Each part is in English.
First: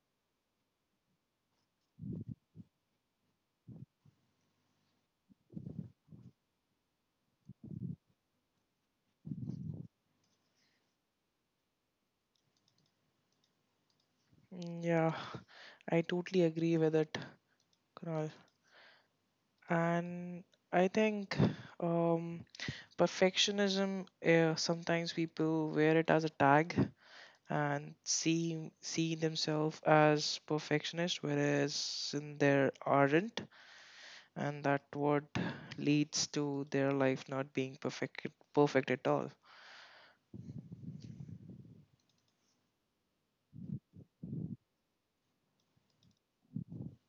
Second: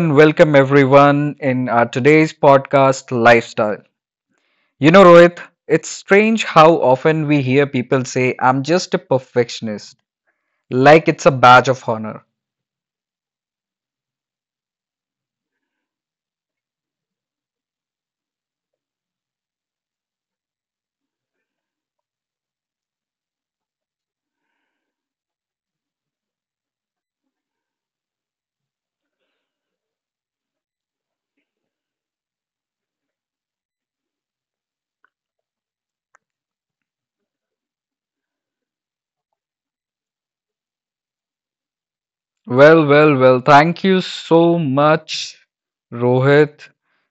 and welcome everyone in our today's podcast lifestyle. You know, Rohit, it's strange how often we hear people say, I'm just a perfectionist, like it's a badge of honor. Mm, yeah, I totally agree with it, Kunal. And I think um, perfectionism, sometimes people wear it as a tag and see themselves as perfectionist, whereas in there aren't, and that what leads to their life not being perfect at all. Well, well, well, thank you so much, Rohit.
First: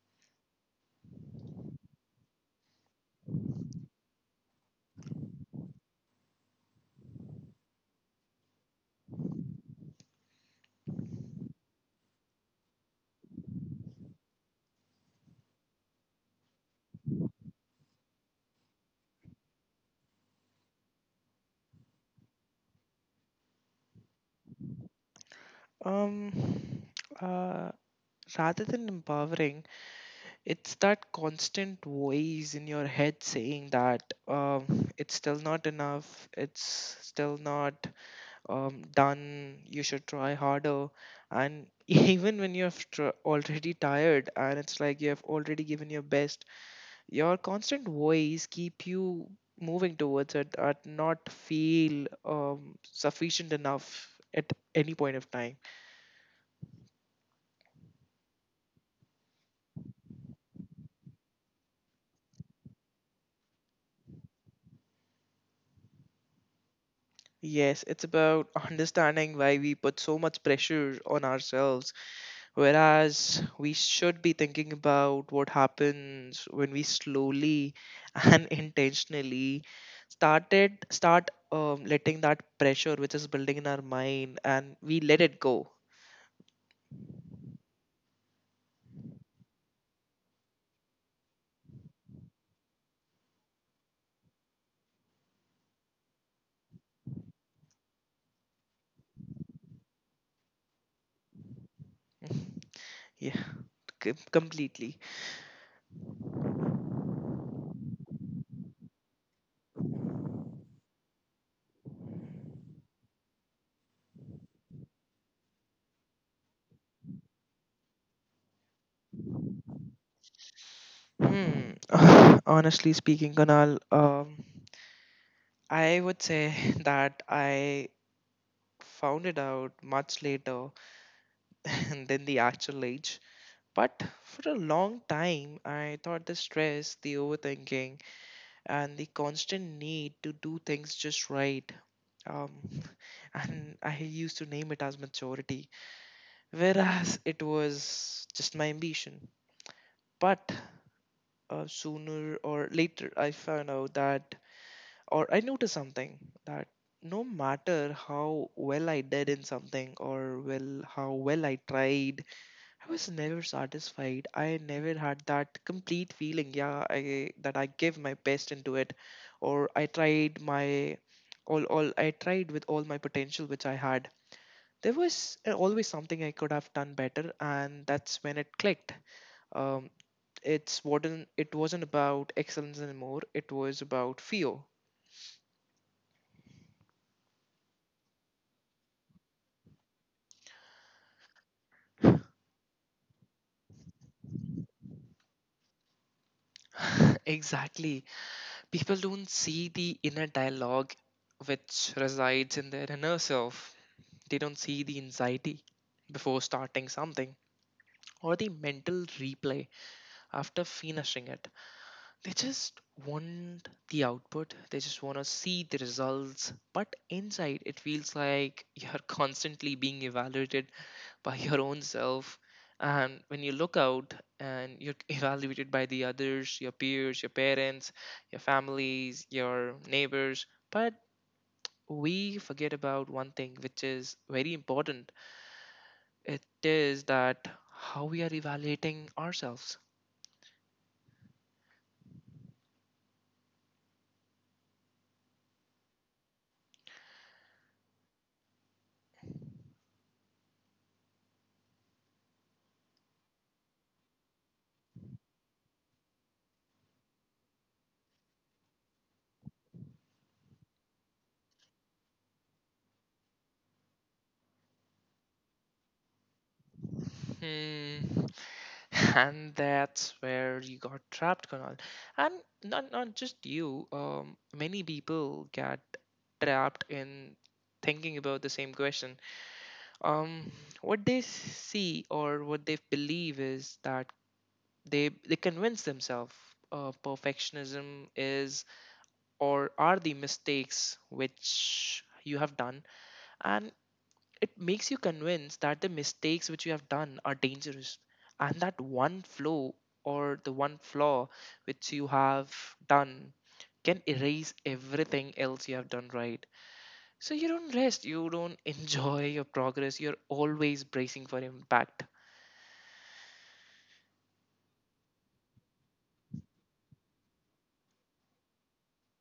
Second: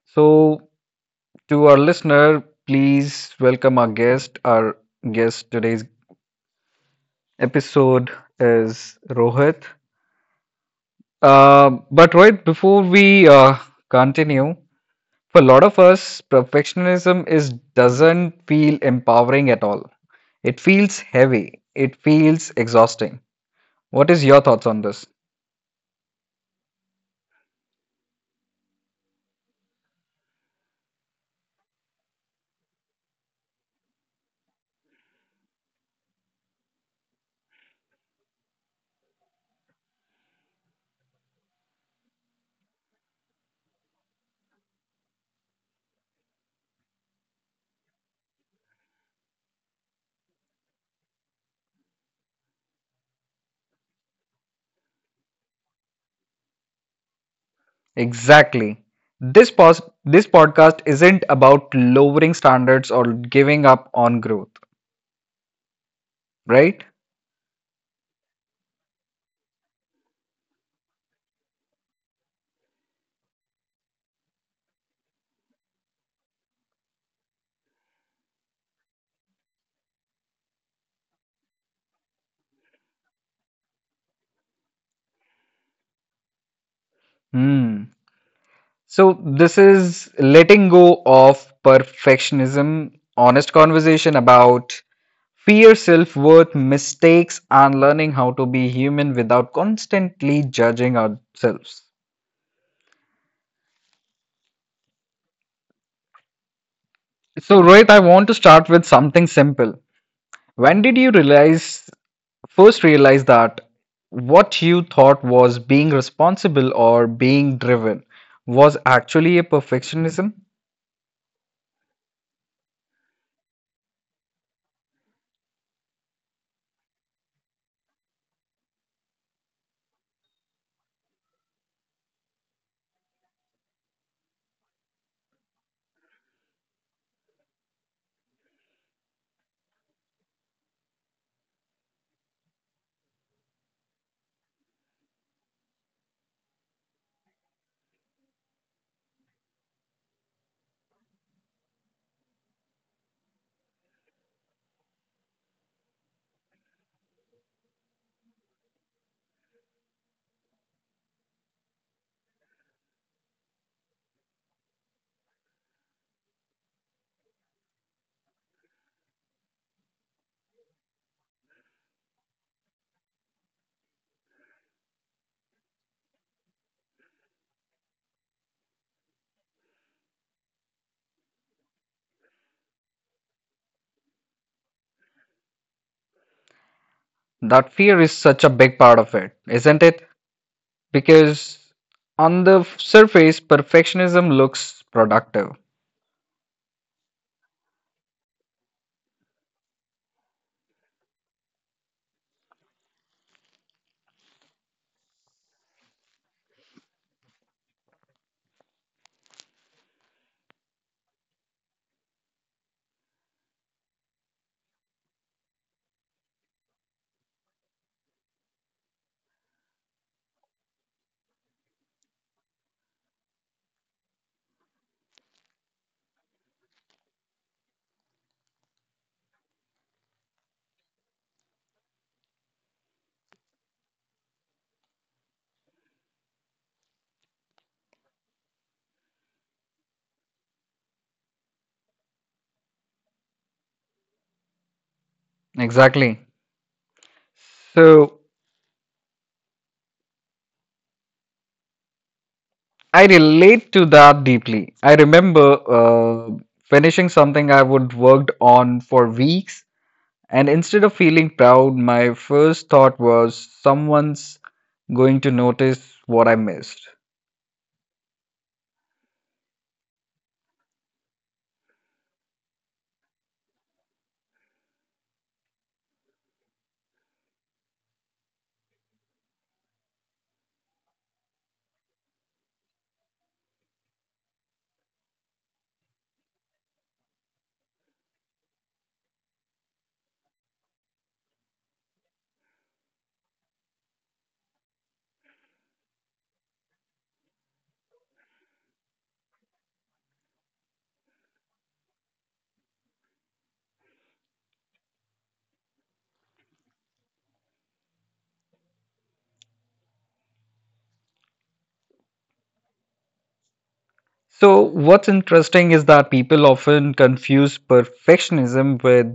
So, to our listener, please welcome our guest. Our guest today's episode is Rohit. Uh, but Rohit, before we continue, for a lot of us, perfectionism is doesn't feel empowering at all. It feels heavy. It feels exhausting. What is your thoughts on this? Um, uh, Rather than empowering, it's that constant voice in your head saying that it's still not enough, it's still not done, you should try harder. And even when you're already tired and it's like you have already given your best, your constant voice keep you moving towards it and not feel sufficient enough at any point of time. Exactly. This podcast isn't about lowering standards or giving up on growth, right? Yes, it's about understanding why we put so much pressure on ourselves. Whereas we should be thinking about what happens when we slowly and intentionally start letting that pressure which is building in our mind, and we let it go. Hmm. So this is letting go of perfectionism, honest conversation about fear, self-worth, mistakes, and learning how to be human without constantly judging ourselves. Yeah, completely. So Rohit, I want to start with something simple. When did you realize first realize that what you thought was being responsible or being driven was actually a perfectionism? Hmm. Honestly speaking, Kanal, I would say that I found it out much later than the actual age. But for a long time, I thought the stress, the overthinking, and the constant need to do things just right. Um, and I used to name it as maturity, whereas it was just my ambition. But sooner or later, I found out that, or I noticed something that no matter how well I did in something or well how well I tried, I was never satisfied. I never had that complete feeling, yeah, I that I give my best into it, or I tried my all I tried with all my potential which I had. There was always something I could have done better, and that's when it clicked. Um, it wasn't about excellence anymore. It was about fear. That fear is such a big part of it, isn't it? Because on the surface perfectionism looks productive. Exactly. People don't see the inner dialogue which resides in their inner self. They don't see the anxiety before starting something or the mental replay after finishing it. They just want the output, they just want to see the results. But inside, it feels like you're constantly being evaluated by your own self. And when you look out and you're evaluated by the others, your peers, your parents, your families, your neighbors, but we forget about one thing which is very important. It is that how we are evaluating ourselves. Exactly. So I relate to that deeply. I remember uh, finishing something I would worked on for weeks, and instead of feeling proud, my first thought was someone's going to notice what I missed. Hmm. And that's where you got trapped, Kunal. And not just you. Many people get trapped in thinking about the same question. Um, what they see or what they believe is that they convince themselves perfectionism is or are the mistakes which you have done, and it makes you convinced that the mistakes which you have done are dangerous, and that one flaw or the one flaw which you have done can erase everything else you have done right. So you don't rest, you don't enjoy your progress, you're always bracing for impact. So what's interesting is that people often confuse perfectionism with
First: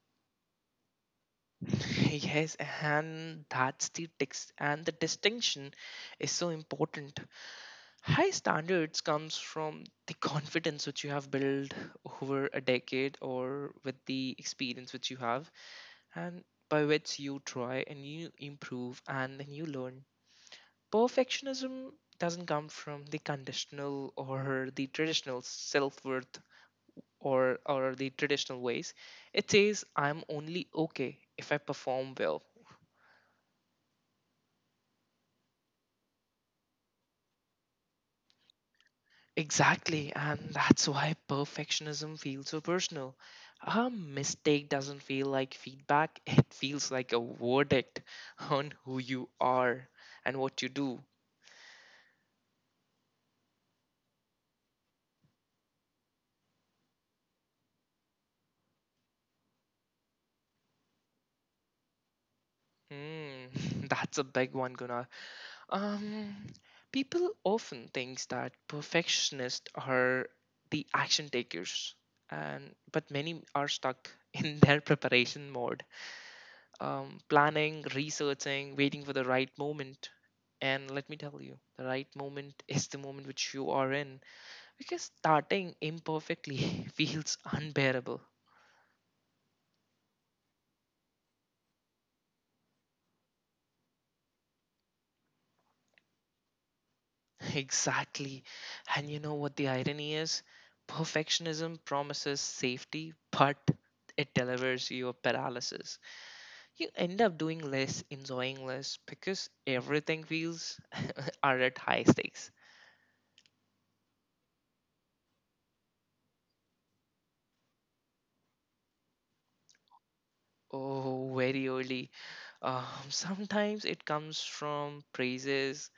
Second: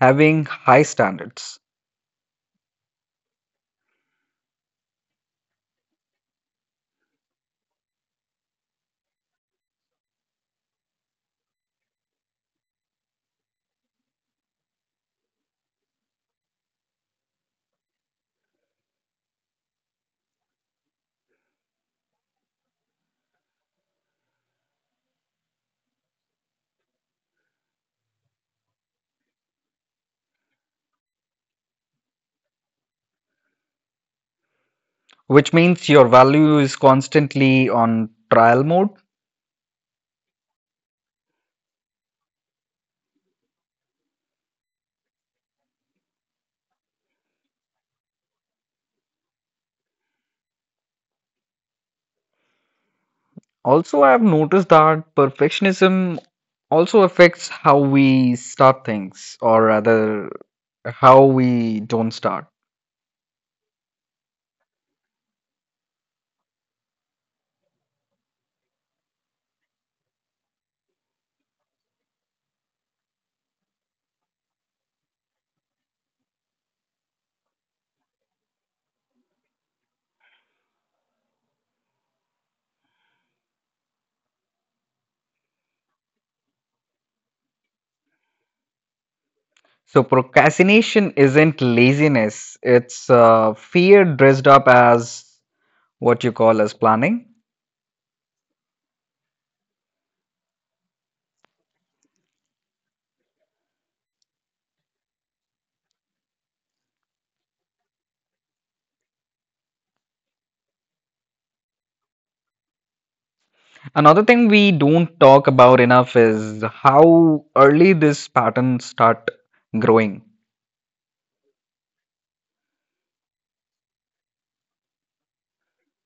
having high standards, Yes, and that's the text and the distinction is so important. High standards comes from the confidence which you have built over a decade or with the experience which you have, and by which you try and you improve and then you learn. Perfectionism doesn't come from the conditional or the traditional self-worth or the traditional ways. It says I'm only okay if I perform well. which means your value is constantly on trial mode. Exactly, and that's why perfectionism feels so personal. A mistake doesn't feel like feedback, it feels like a verdict on who you are and what you do. Also, I have noticed that perfectionism also affects how we start things, or rather, how we don't start. Hmm, that's a big one, Gunnar. Um, People often think that perfectionists are the action takers, and but many are stuck in their preparation mode. Planning, researching, waiting for the right moment. And let me tell you, the right moment is the moment which you are in, because starting imperfectly feels unbearable. So, procrastination isn't laziness, it's fear dressed up as what you call as planning. Exactly. And you know what the irony is? Perfectionism promises safety, but it delivers you a paralysis. You end up doing less, enjoying less, because everything feels are at high stakes. Another thing we don't talk about enough is how early this pattern start growing. Oh, very early. Um, Sometimes it comes from praises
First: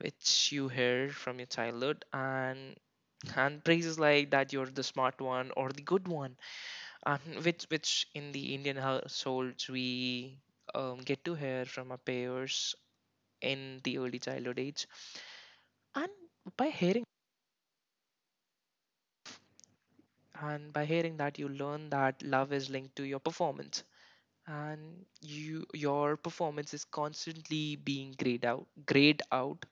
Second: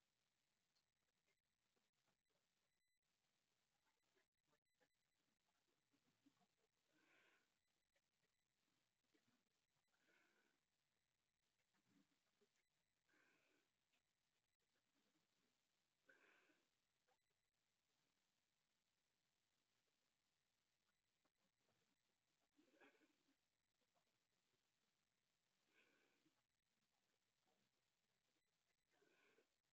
which you hear from your childhood, and praises like that you're the smart one or the good one, and which in the Indian households we get to hear from our peers in the early childhood age, and by hearing by hearing that you learn that love is linked to your performance, and you your performance is constantly being grayed out,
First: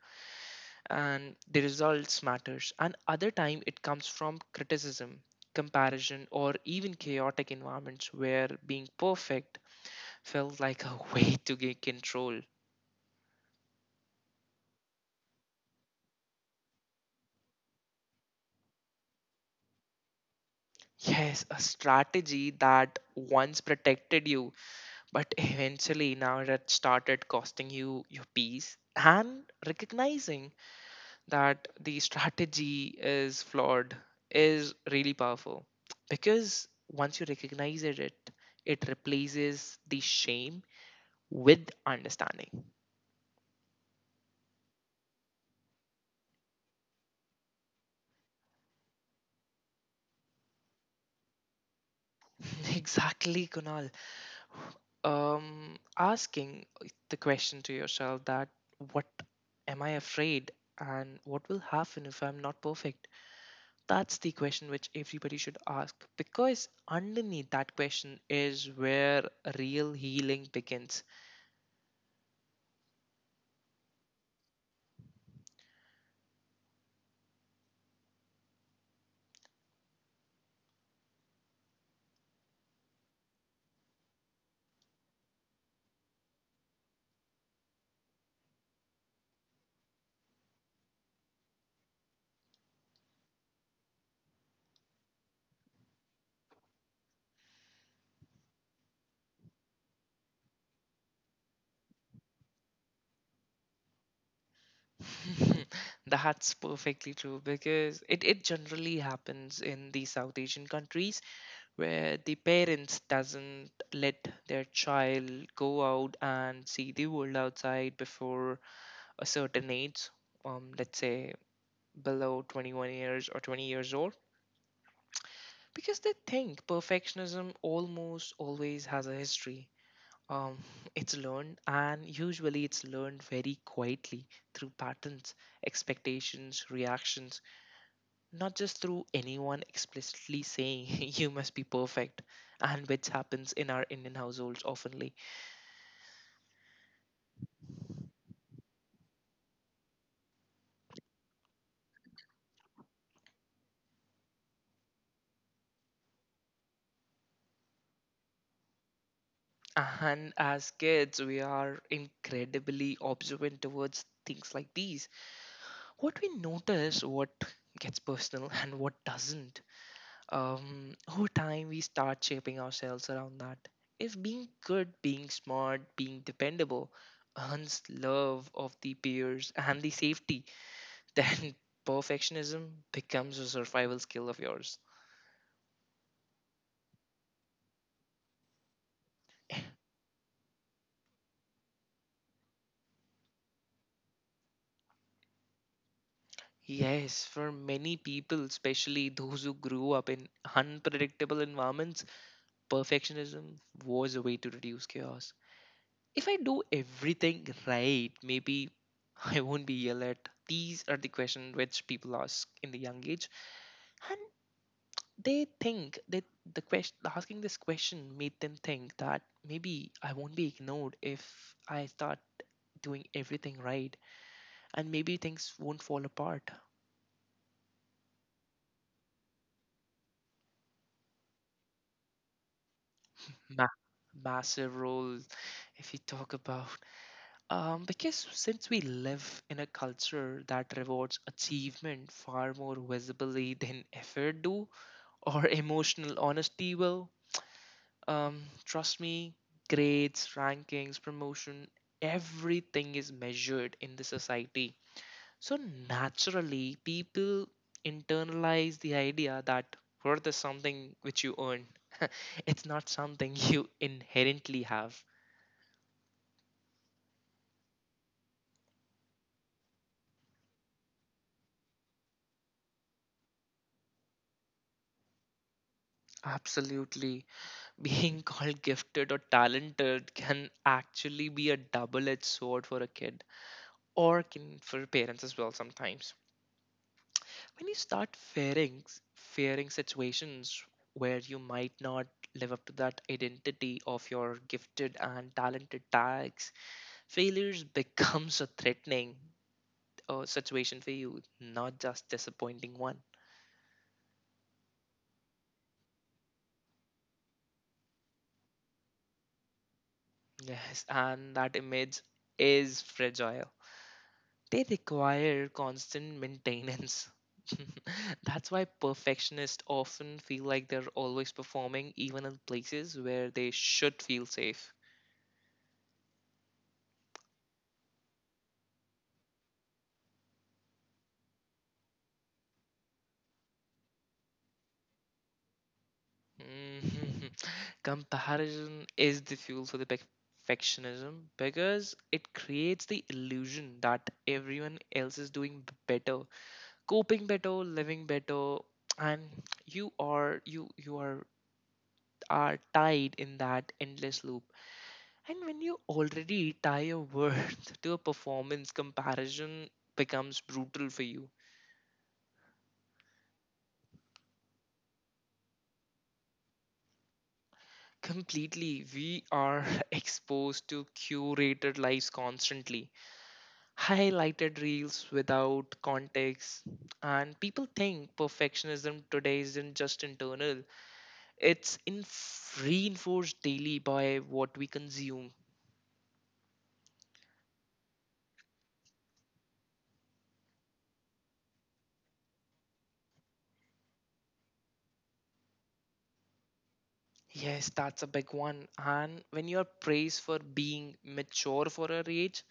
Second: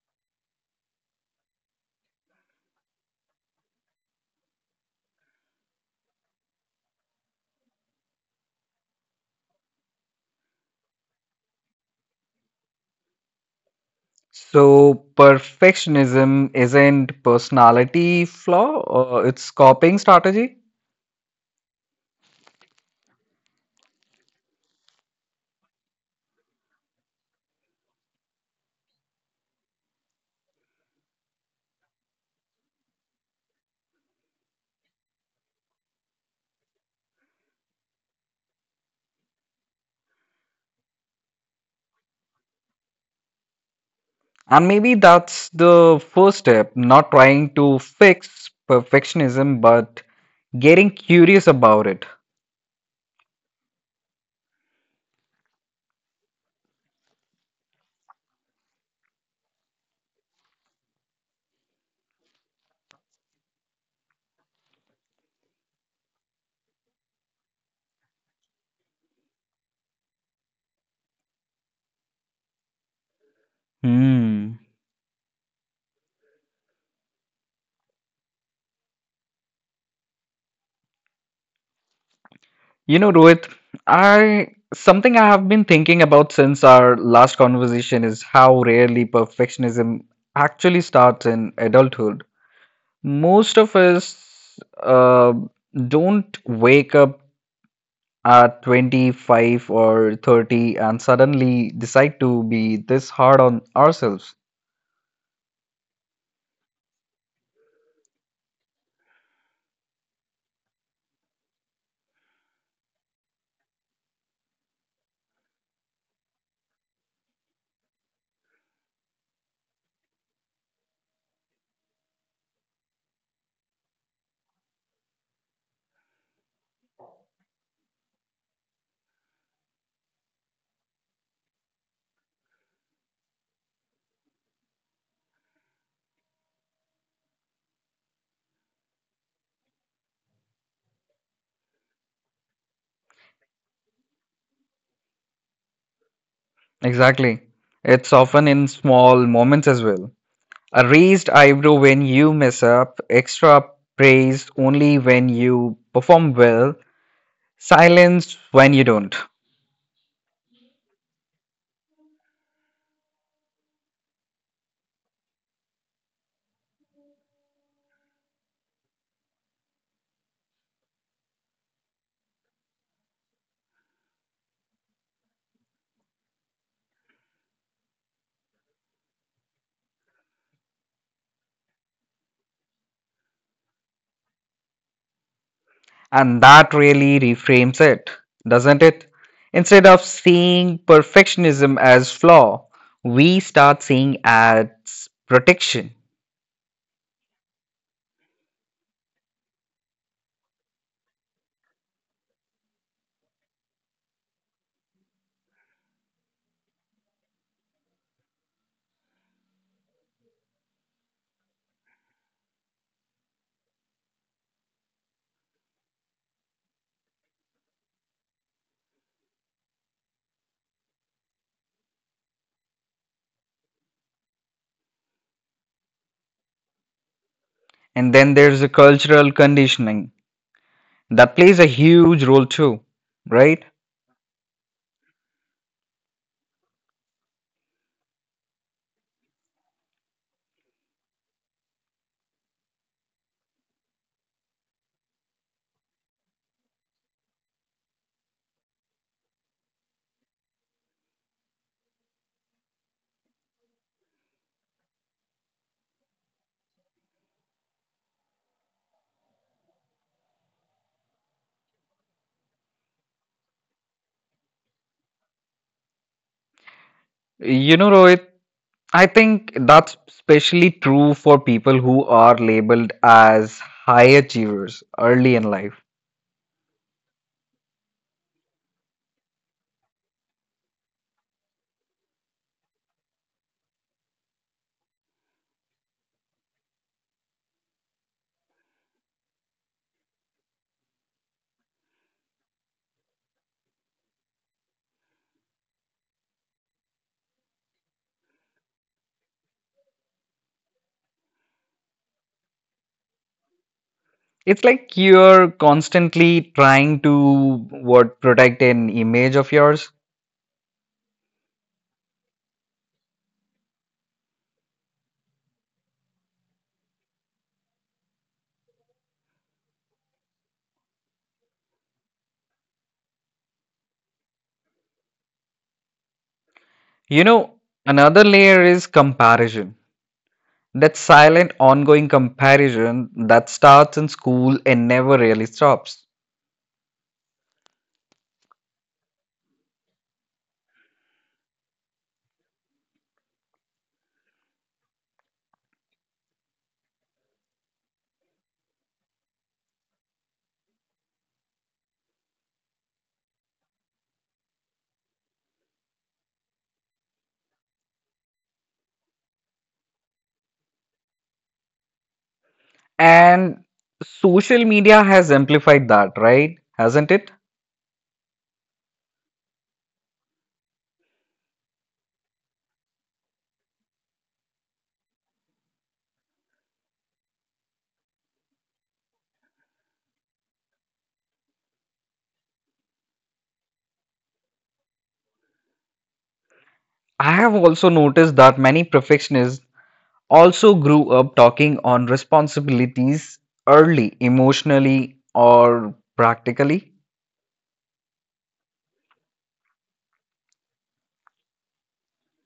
and the results matters, and other time it comes from criticism, comparison, or even chaotic environments where being perfect felt like a way to gain control. So perfectionism isn't personality flaw, it's coping strategy. Yes, a strategy that once protected you, but eventually now it had started costing you your peace. And recognizing that the strategy is flawed is really powerful, because once you recognize it, it it replaces the shame with understanding. And maybe that's the first step, not trying to fix perfectionism, but getting curious about it. Exactly, Kunal. Asking the question to yourself that what am I afraid and what will happen if I'm not perfect? That's the question which everybody should ask, because underneath that question is where real healing begins. Hmm. You know, Rohit, I something I have been thinking about since our last conversation is how rarely perfectionism actually starts in adulthood. Most of us uh, don't wake up at 25 or 30 and suddenly decide to be this hard on ourselves. That's perfectly true, because it generally happens in the South Asian countries where the parents doesn't let their child go out and see the world outside before a certain age, let's say below 21 years or 20 years old, because they think perfectionism almost always has a history. Um, it's learned, and usually it's learned very quietly through patterns, expectations, reactions, not just through anyone explicitly saying you must be perfect, and which happens in our indian households oftenly. Exactly. It's often in small moments as well. A raised eyebrow when you mess up, extra praise only when you perform well, silence when you don't. And as kids, we are incredibly observant towards things like these, what we notice, what gets personal and what doesn't. Over time, we start shaping ourselves around that. If being good, being smart, being dependable earns love of the peers and the safety, then perfectionism becomes a survival skill of yours. And that really reframes it, doesn't it? Instead of seeing perfectionism as flaw, we start seeing as protection. Yes, for many people, especially those who grew up in unpredictable environments, perfectionism was a way to reduce chaos. If I do everything right, maybe I won't be yelled at. These are the questions which people ask in the young age, and they think that the question asking this question made them think that maybe I won't be ignored if I start doing everything right, and maybe things won't fall apart. And then there's the cultural conditioning that plays a huge role too, right? Ma- Massive role if you talk about because since we live in a culture that rewards achievement far more visibly than effort do or emotional honesty will. Trust me, grades, rankings, promotion, everything is measured in the society. So naturally people internalize the idea that worth is something which you earn. It's not something you inherently have. You know, Rohit, I think that's especially true for people who are labeled as high achievers early in life. Absolutely. Being called gifted or talented can actually be a double edged sword for a kid, or can for parents as well sometimes. When you start fearing situations where you might not live up to that identity of your gifted and talented tags, failures becomes a threatening situation for you, not just disappointing one. It's like you're constantly trying to what protect an image of yours. Yes, and that image is fragile. They require constant maintenance. That's why perfectionists often feel like they're always performing, even in places where they should feel safe. You know, another layer is comparison. That silent ongoing comparison that starts in school and never really stops. Mhm. Comparison is the fuel for the perfectionism, because it creates the illusion that everyone else is doing better, coping better, living better, and you are tied in that endless loop. And when you already tie your worth to a performance, comparison becomes brutal for you. And social media has amplified that, right? Hasn't it? Completely, we are exposed to curated lives constantly, highlighted reels without context. And people think perfectionism today isn't just internal, it's in reinforced daily by what we consume. I have also noticed that many perfectionists also grew up talking on responsibilities early, emotionally or practically, Yes, that's a big one. And when you are praised for being mature for your age,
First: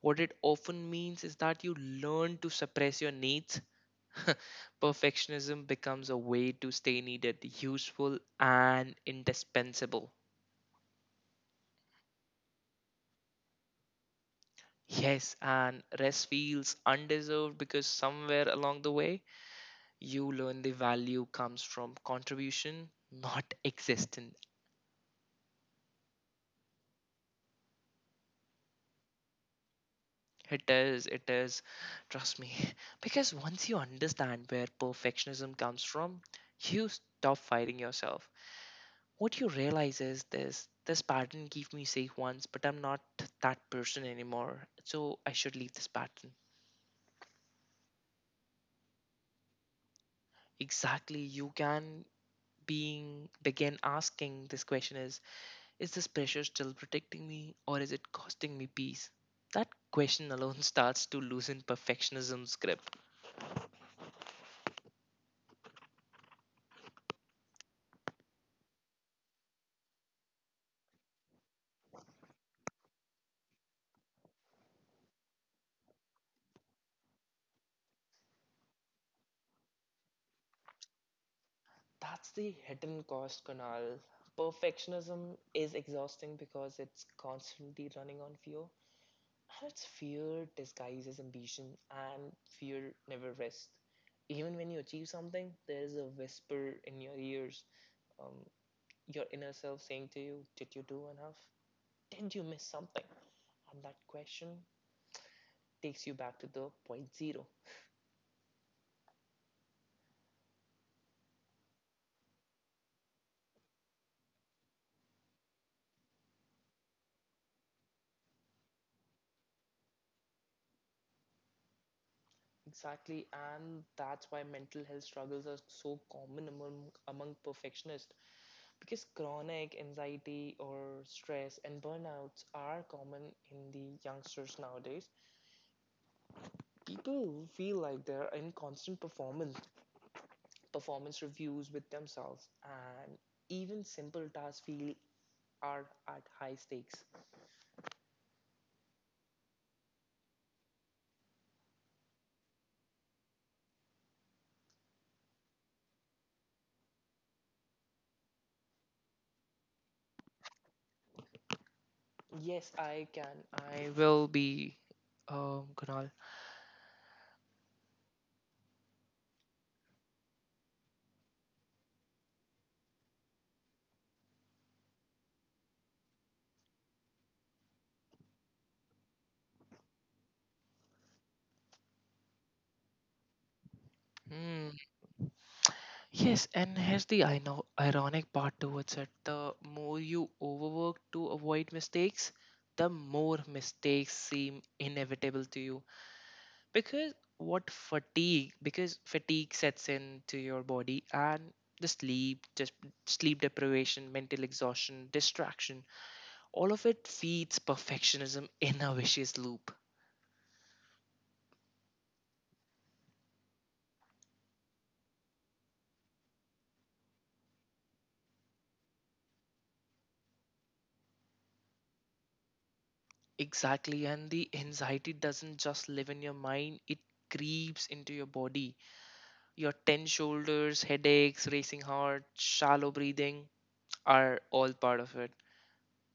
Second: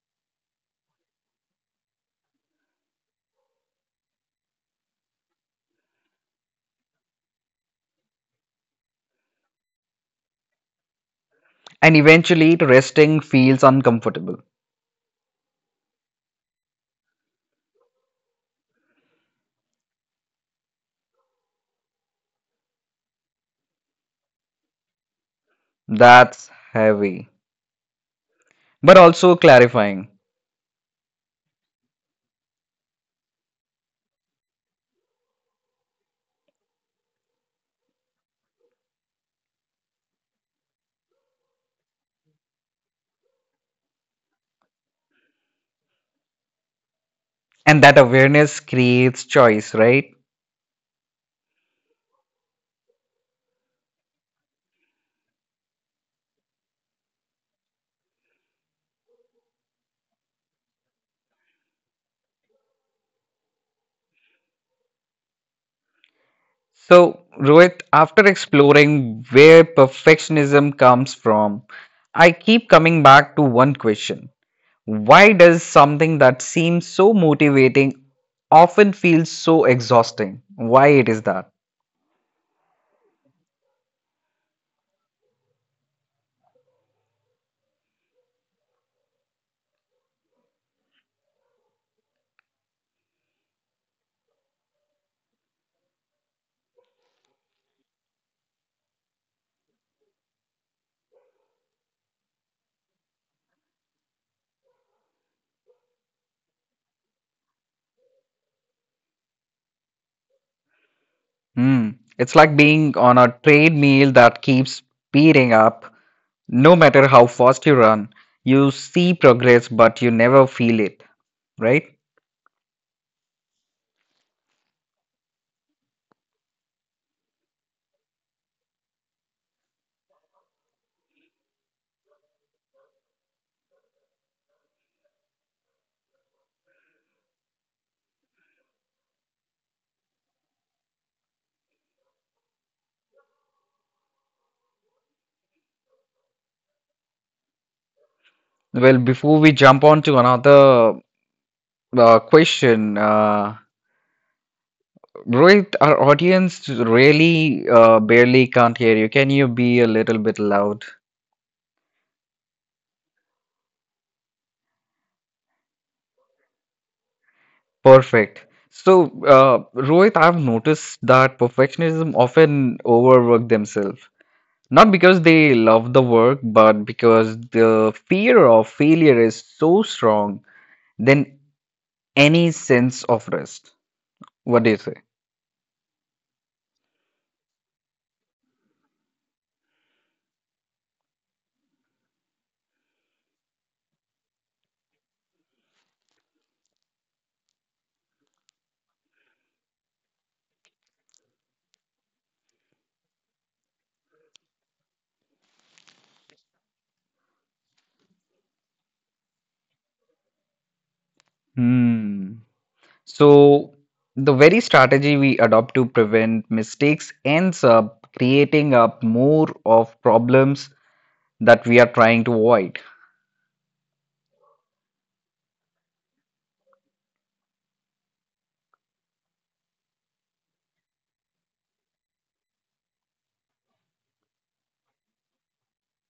what it often means is that you learn to suppress your needs. Perfectionism becomes a way to stay needed, useful, and indispensable. and eventually resting feels uncomfortable. Yes, and rest feels undeserved because somewhere along the way, you learn the value comes from contribution, not existence. That's heavy, but also clarifying. It is. Trust me. Because once you understand where perfectionism comes from, you stop fighting yourself. What you realize is this pattern gave me safe once, but I'm not that person anymore. So I should leave this pattern. And that awareness creates choice, right? Exactly. You can being begin asking this question is this pressure still protecting me or is it costing me peace? That question alone starts to loosen perfectionism's grip. So, Rohit, after exploring where perfectionism comes from, I keep coming back to one question. Why does something that seems so motivating often feel so exhausting? Why it is that? That's the hidden cost, Kunal. Perfectionism is exhausting because it's constantly running on fear. And it's fear disguised as ambition, and fear never rests. Even when you achieve something, there is a whisper in your ears, um, your inner self saying to you, did you do enough? Did you miss something? And that question takes you back to the point zero. Hmm. It's like being on a treadmill that keeps speeding up. No matter how fast you run, you see progress, but you never feel it, right? Exactly, and that's why mental health struggles are so common among perfectionists. Because chronic anxiety or stress and burnouts are common in the youngsters nowadays. People feel like they're in constant performance reviews with themselves, and even simple tasks feel are at high stakes. Well, before we jump on to another question, Rohit, our audience really barely can't hear you. Can you be a little bit loud? Yes, I can. I will be. Kunal. Perfect. So, Rohit, I've noticed that perfectionism often overwork themselves. Not because they love the work, but because the fear of failure is so strong than any sense of rest. What do you Hmm. say? Yes, and here's the I know ironic part towards it. The more you overwork to avoid mistakes, the more mistakes seem inevitable to you. Because what fatigue because fatigue sets in to your body, and the sleep deprivation, mental exhaustion, distraction, all of it feeds perfectionism in a vicious loop. Hmm. So, the very strategy we adopt to prevent mistakes ends up creating up more of problems that we are trying to avoid. Exactly, and the anxiety doesn't just live in your mind, it creeps into your body. Your tense shoulders, headaches, racing heart, shallow breathing are all part of it.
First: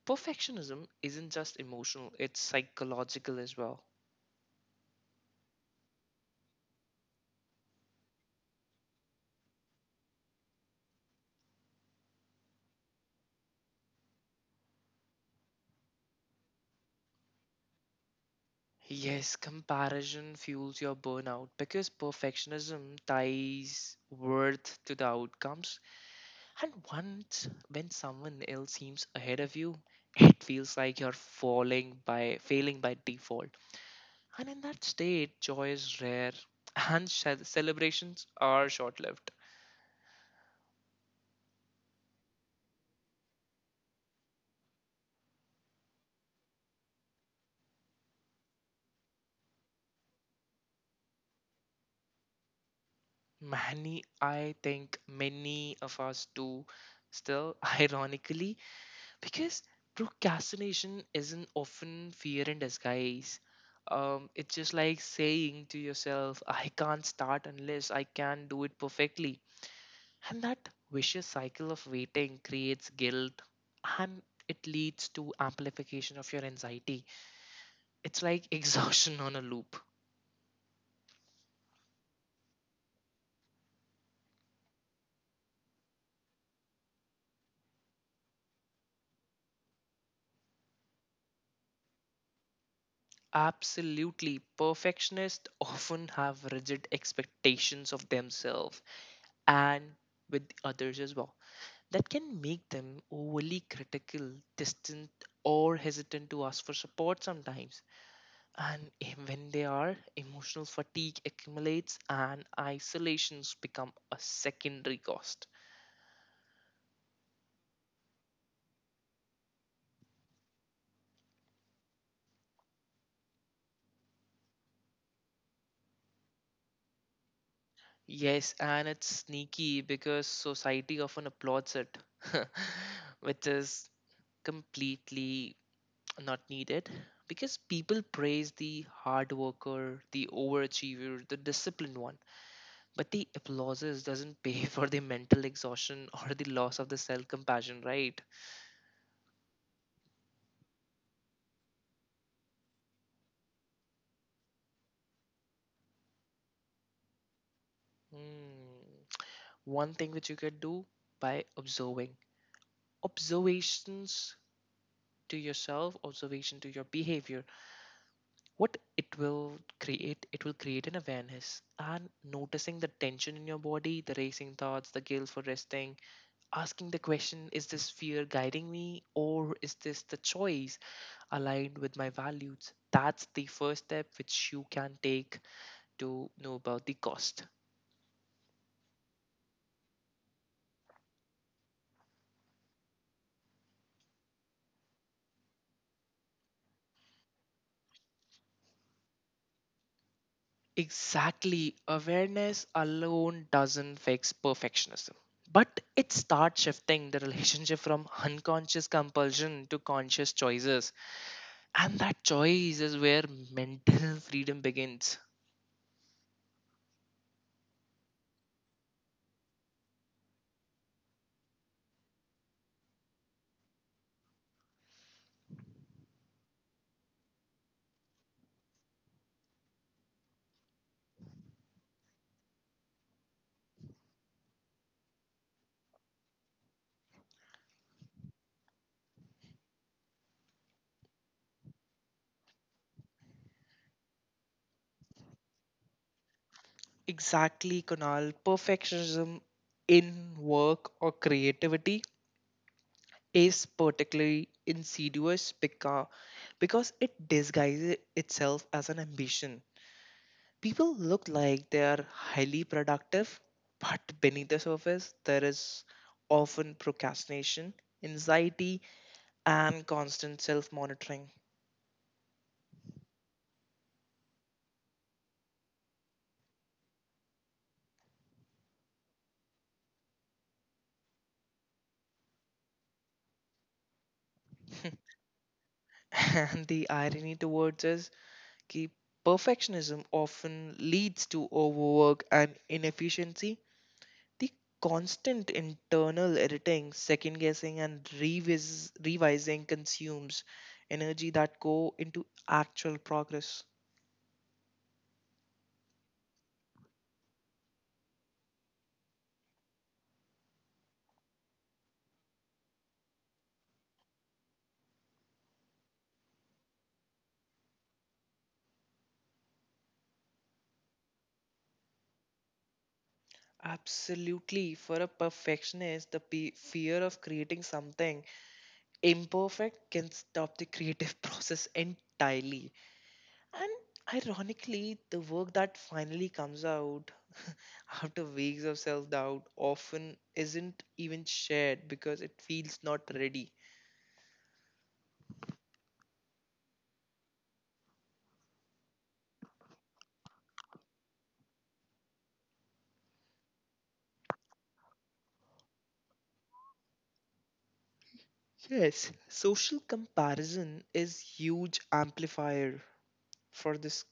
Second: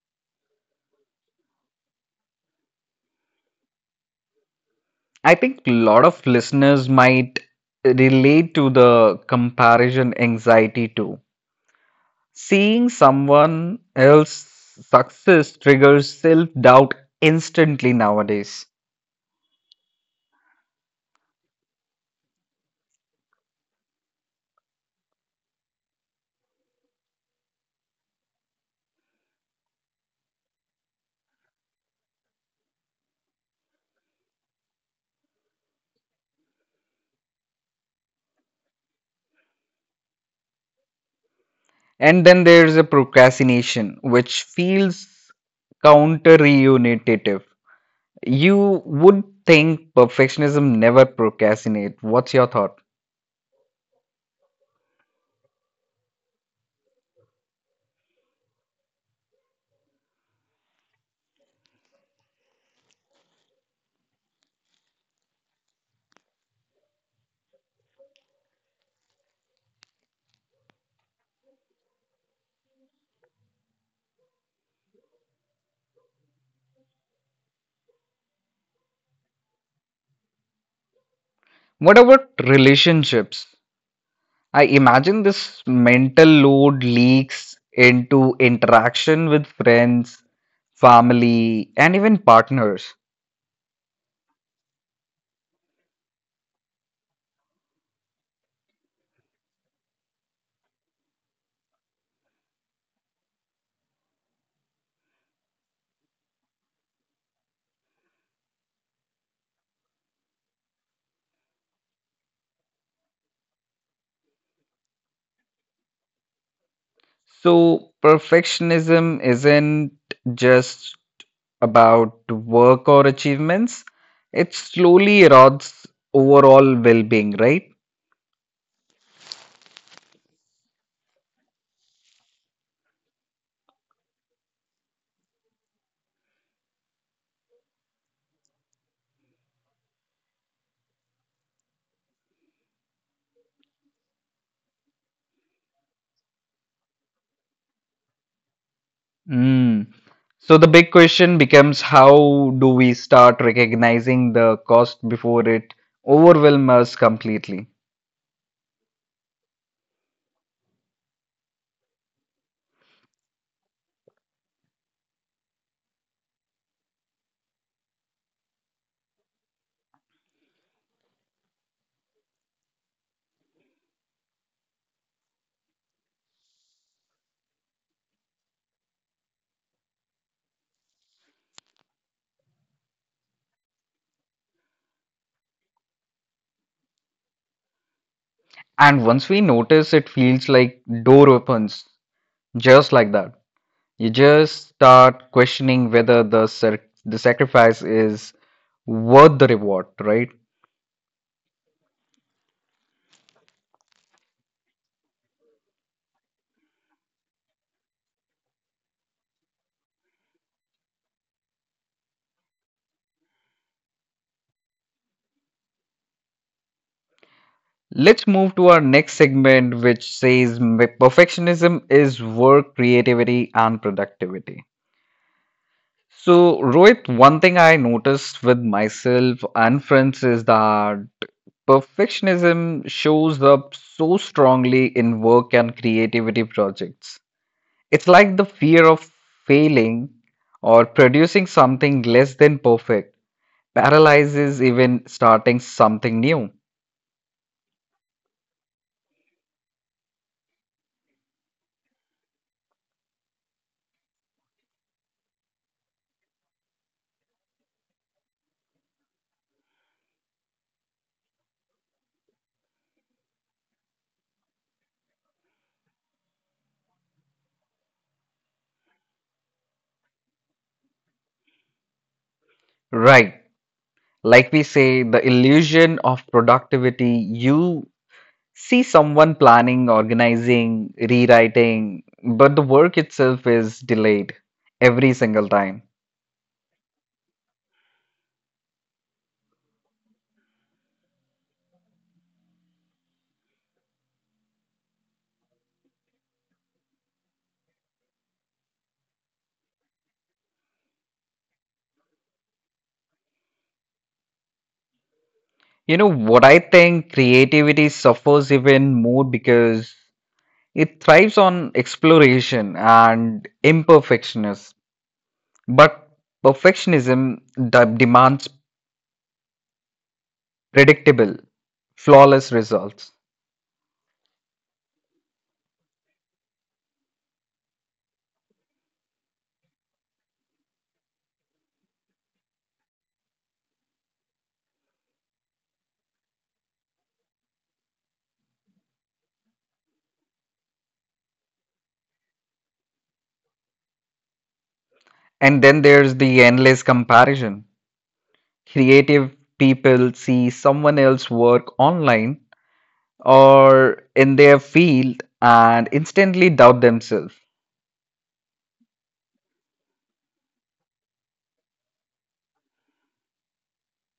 Perfectionism isn't just emotional, it's psychological as well. I think a lot of listeners might relate to the comparison anxiety too. Seeing someone else's success triggers self doubt instantly nowadays. Yes, comparison fuels your burnout because perfectionism ties worth to the outcomes. And once when someone else seems ahead of you, it feels like you're falling by failing by default. And in that state, joy is rare and celebrations are short lived. And then there's a procrastination, which feels counter. You would think perfectionism never procrastinate. What's your thought? Many, I think many of us do still, ironically, because procrastination isn't often fear in disguise. It's just like saying to yourself, I can't start unless I can do it perfectly. And that vicious cycle of waiting creates guilt, and it leads to amplification of your anxiety. It's like exhaustion on a loop. What about relationships? I imagine this mental load leaks into interaction with friends, family, and even partners. Absolutely. Perfectionists often have rigid expectations of themselves and with others as well. That can make them overly critical, distant, or hesitant to ask for support sometimes. And when they are, emotional fatigue accumulates and isolations become a secondary cost. So, perfectionism isn't just about work or achievements, it slowly erodes overall well being, right? Yes, and it's sneaky because society often applauds it, which is completely not needed, because people praise the hard worker, the overachiever, the disciplined one, but the applauses doesn't pay for the mental exhaustion or the loss of the self compassion, right? Mm. So the big question becomes how do we start recognizing the cost before it overwhelms us completely? Hmm. One thing which you can do by observing observations to yourself, observation to your behavior, what it will create an awareness and noticing the tension in your body, the racing thoughts, the guilt for resting, asking the question, is this fear guiding me, or is this the choice aligned with my values? That's the first step which you can take to know about the cost. And once we notice, it feels like door opens, just like that. You just start questioning whether the sacrifice is worth the reward, right? Exactly, awareness alone doesn't fix perfectionism, but it starts shifting the relationship from unconscious compulsion to conscious choices, and that choice is where mental freedom begins. Let's move to our next segment, which says perfectionism is work, creativity, and productivity. So, Rohit, one thing I noticed with myself and friends is that perfectionism shows up so strongly in work and creativity projects. It's like the fear of failing or producing something less than perfect paralyzes even starting something new. Exactly, Kunal. Perfectionism in work or creativity is particularly insidious because it disguises itself as an ambition. People look like they are highly productive, but beneath the surface, there is often procrastination, anxiety, and constant self monitoring. Right. Like we say, the illusion of productivity, you see someone planning, organizing, rewriting, but the work itself is delayed every single time. And the irony towards is ki perfectionism often leads to overwork and inefficiency. The constant internal editing, second guessing, and revising consumes energy that go into actual progress. You know what, I think creativity suffers even more because it thrives on exploration and imperfectionness, but perfectionism demands predictable, flawless results. Absolutely, for a perfectionist, the fear of creating something imperfect can stop the creative process entirely. And ironically, the work that finally comes out after weeks of self doubt often isn't even shared because it feels not ready. And then there's the endless comparison. Creative people see someone else work online or in their field and instantly doubt themselves. Yes, social comparison is huge amplifier for this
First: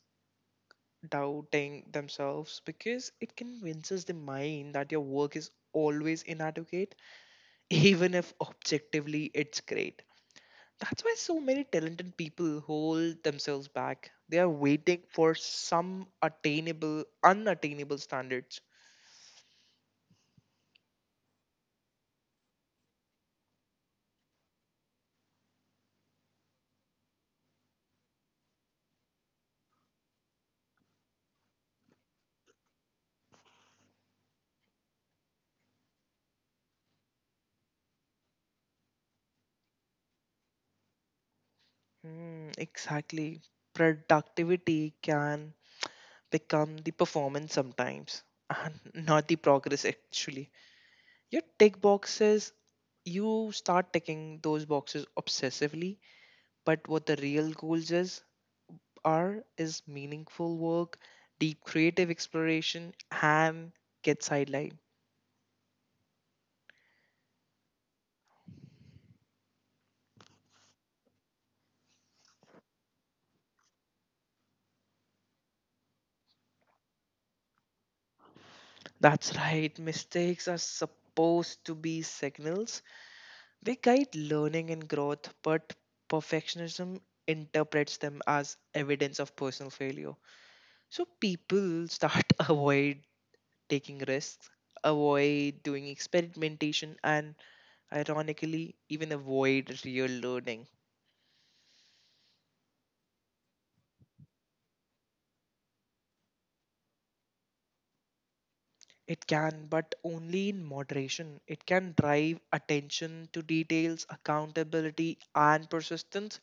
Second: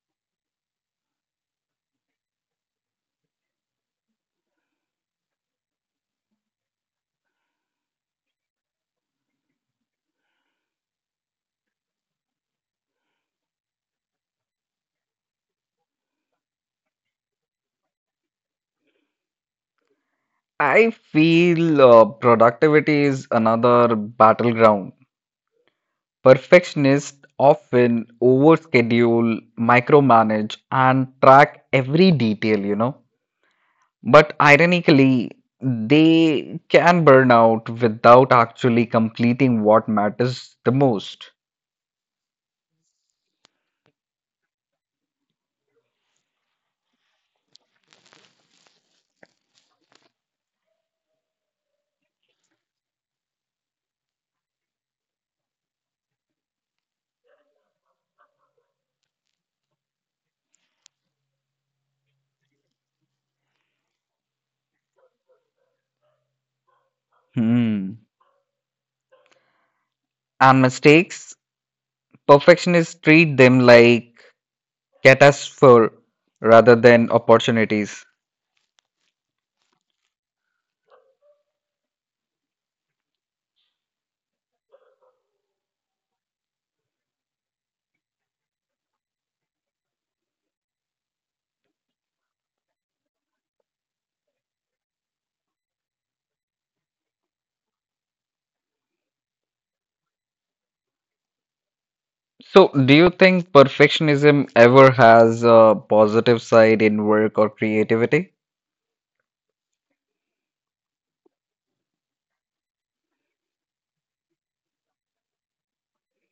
doubting themselves, because it convinces the mind that your work is always inadequate even if objectively it's great. That's why so many talented people hold themselves back. They are waiting for some attainable unattainable standards. I feel productivity is another battleground. Perfectionists often overschedule, micromanage, and track every detail, you know. But ironically, they can burn out without actually completing what matters the most. Hmm, exactly. Productivity can become the performance sometimes, and not the progress actually. Your tick boxes, you start ticking those boxes obsessively, but what the real goals is are is meaningful work, deep creative exploration, and get sidelined. Hmm. And mistakes, perfectionists treat them like catastrophe rather than opportunities. That's right, mistakes are supposed to be signals. They guide learning and growth, but perfectionism interprets them as evidence of personal failure. So people start avoid taking risks, avoid doing experimentation, and ironically, even avoid real learning. So, do you think perfectionism ever has a positive side in work or creativity? It can, but only in moderation. It can drive attention to details, accountability, and persistence.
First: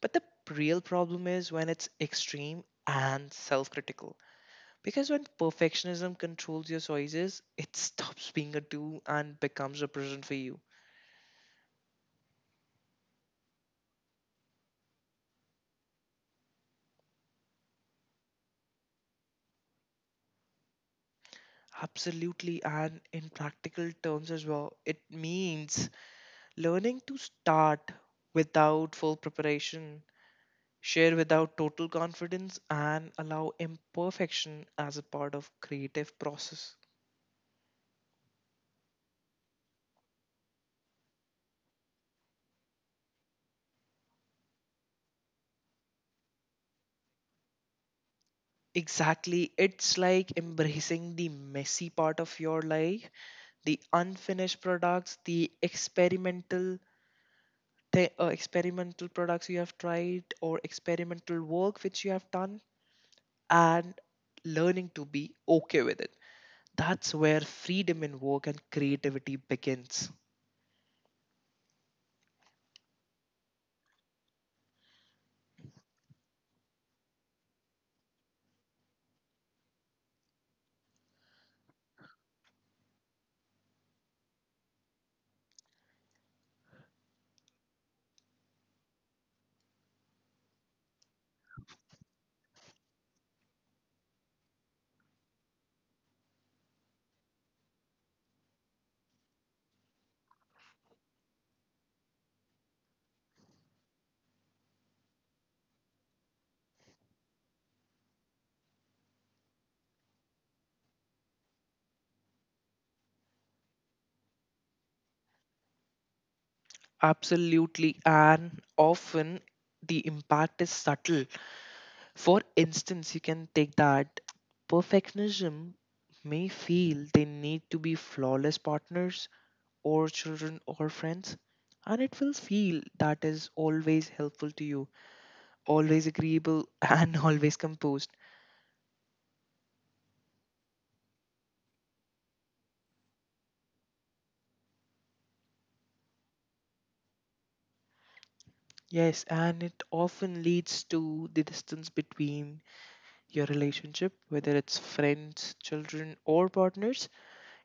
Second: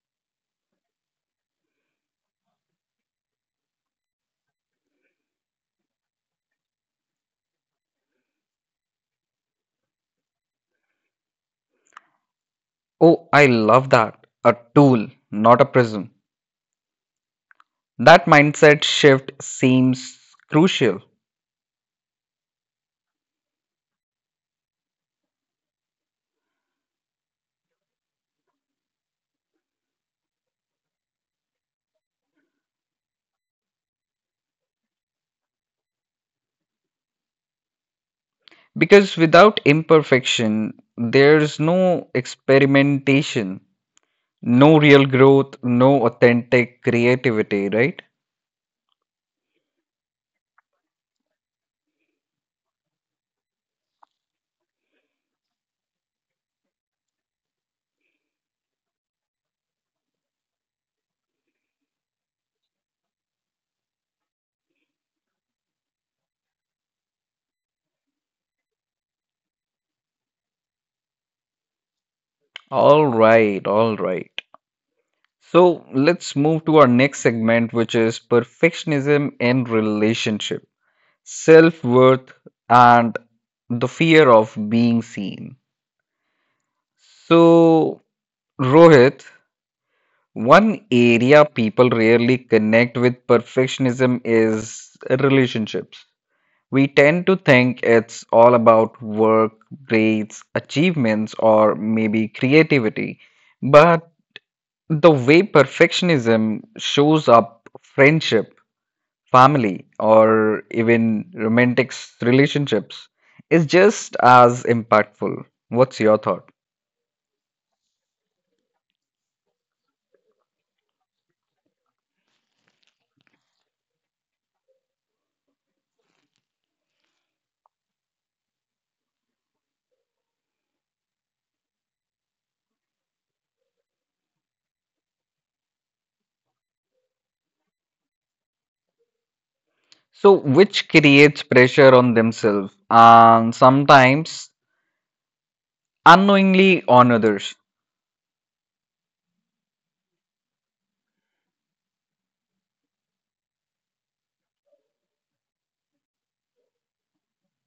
But the real problem is when it's extreme and self critical. Because when perfectionism controls your choices, it stops being a do and becomes a present for you. Oh, I love that. A tool, not a prism. That mindset shift seems crucial. Absolutely, and in practical terms as well, it means learning to start without full preparation, share without total confidence, and allow imperfection as a part of creative process. Because without imperfection, there's no experimentation, no real growth, no authentic creativity, right? Exactly, it's like embracing the messy part of your life, the unfinished products, the experimental experimental products you have tried, or experimental work which you have done, and learning to be okay with it. That's where freedom in work and creativity begins. All right, all right. So let's move to our next segment, which is perfectionism in relationship, self worth, and the fear of being seen. So, Rohit, one area people rarely connect with perfectionism is relationships. We tend to think it's all about work, grades, achievements, or maybe creativity. But the way perfectionism shows up friendship family or even romantic relationships is just as impactful. What's your thought? Absolutely, and often the impact is subtle. For instance, you can take that perfectionism may feel they need to be flawless partners or children or friends, and it will feel that is always helpful to you, always agreeable, and always composed. So, which creates pressure on themselves and sometimes unknowingly on others. Yes, and it often leads to the distance between your relationship, whether it's friends, children, or partners.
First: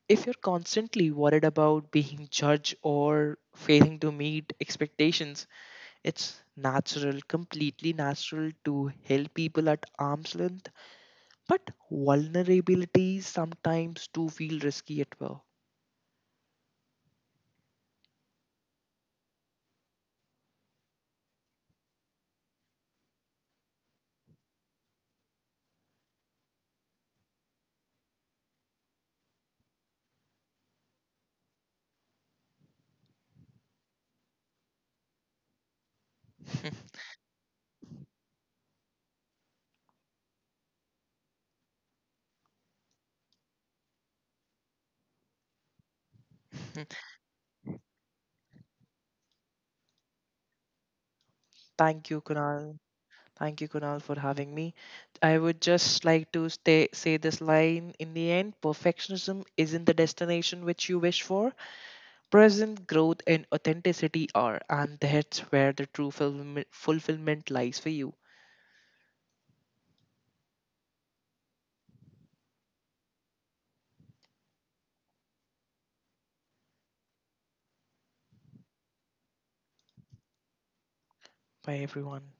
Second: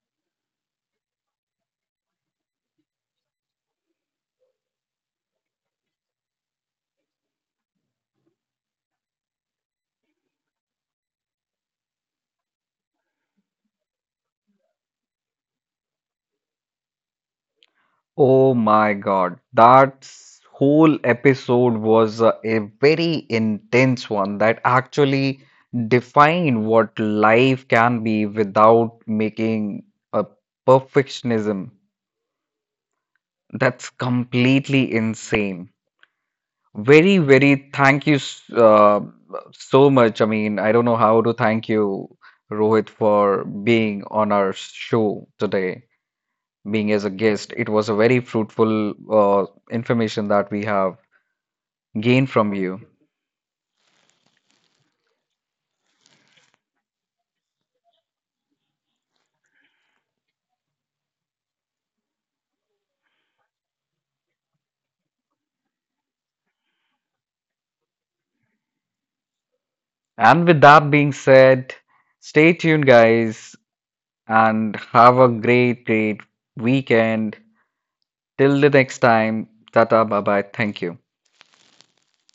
If you're constantly worried about being judged or failing to meet expectations, it's natural, completely natural to help people at arm's length. But vulnerabilities sometimes do feel risky at well. Oh my God, that whole episode was a very intense one that actually defined what life can be without making a perfectionism. That's completely insane. Very, very thank you so much. I mean, I don't know how to thank you, Rohit, for being on our show today, being as a guest. It was a very fruitful uh, information that we have Thank you, gained from Kunal. you. Thank you, Kunal, for having me. I would just like to stay, say this line in the end: perfectionism isn't the destination which you wish for. Present growth and authenticity are, and that's where the true fulfillment lies for you. And with that being said, stay tuned, guys, and have a great, great weekend. Till the next time, tata, bye bye, thank you. Bye, everyone.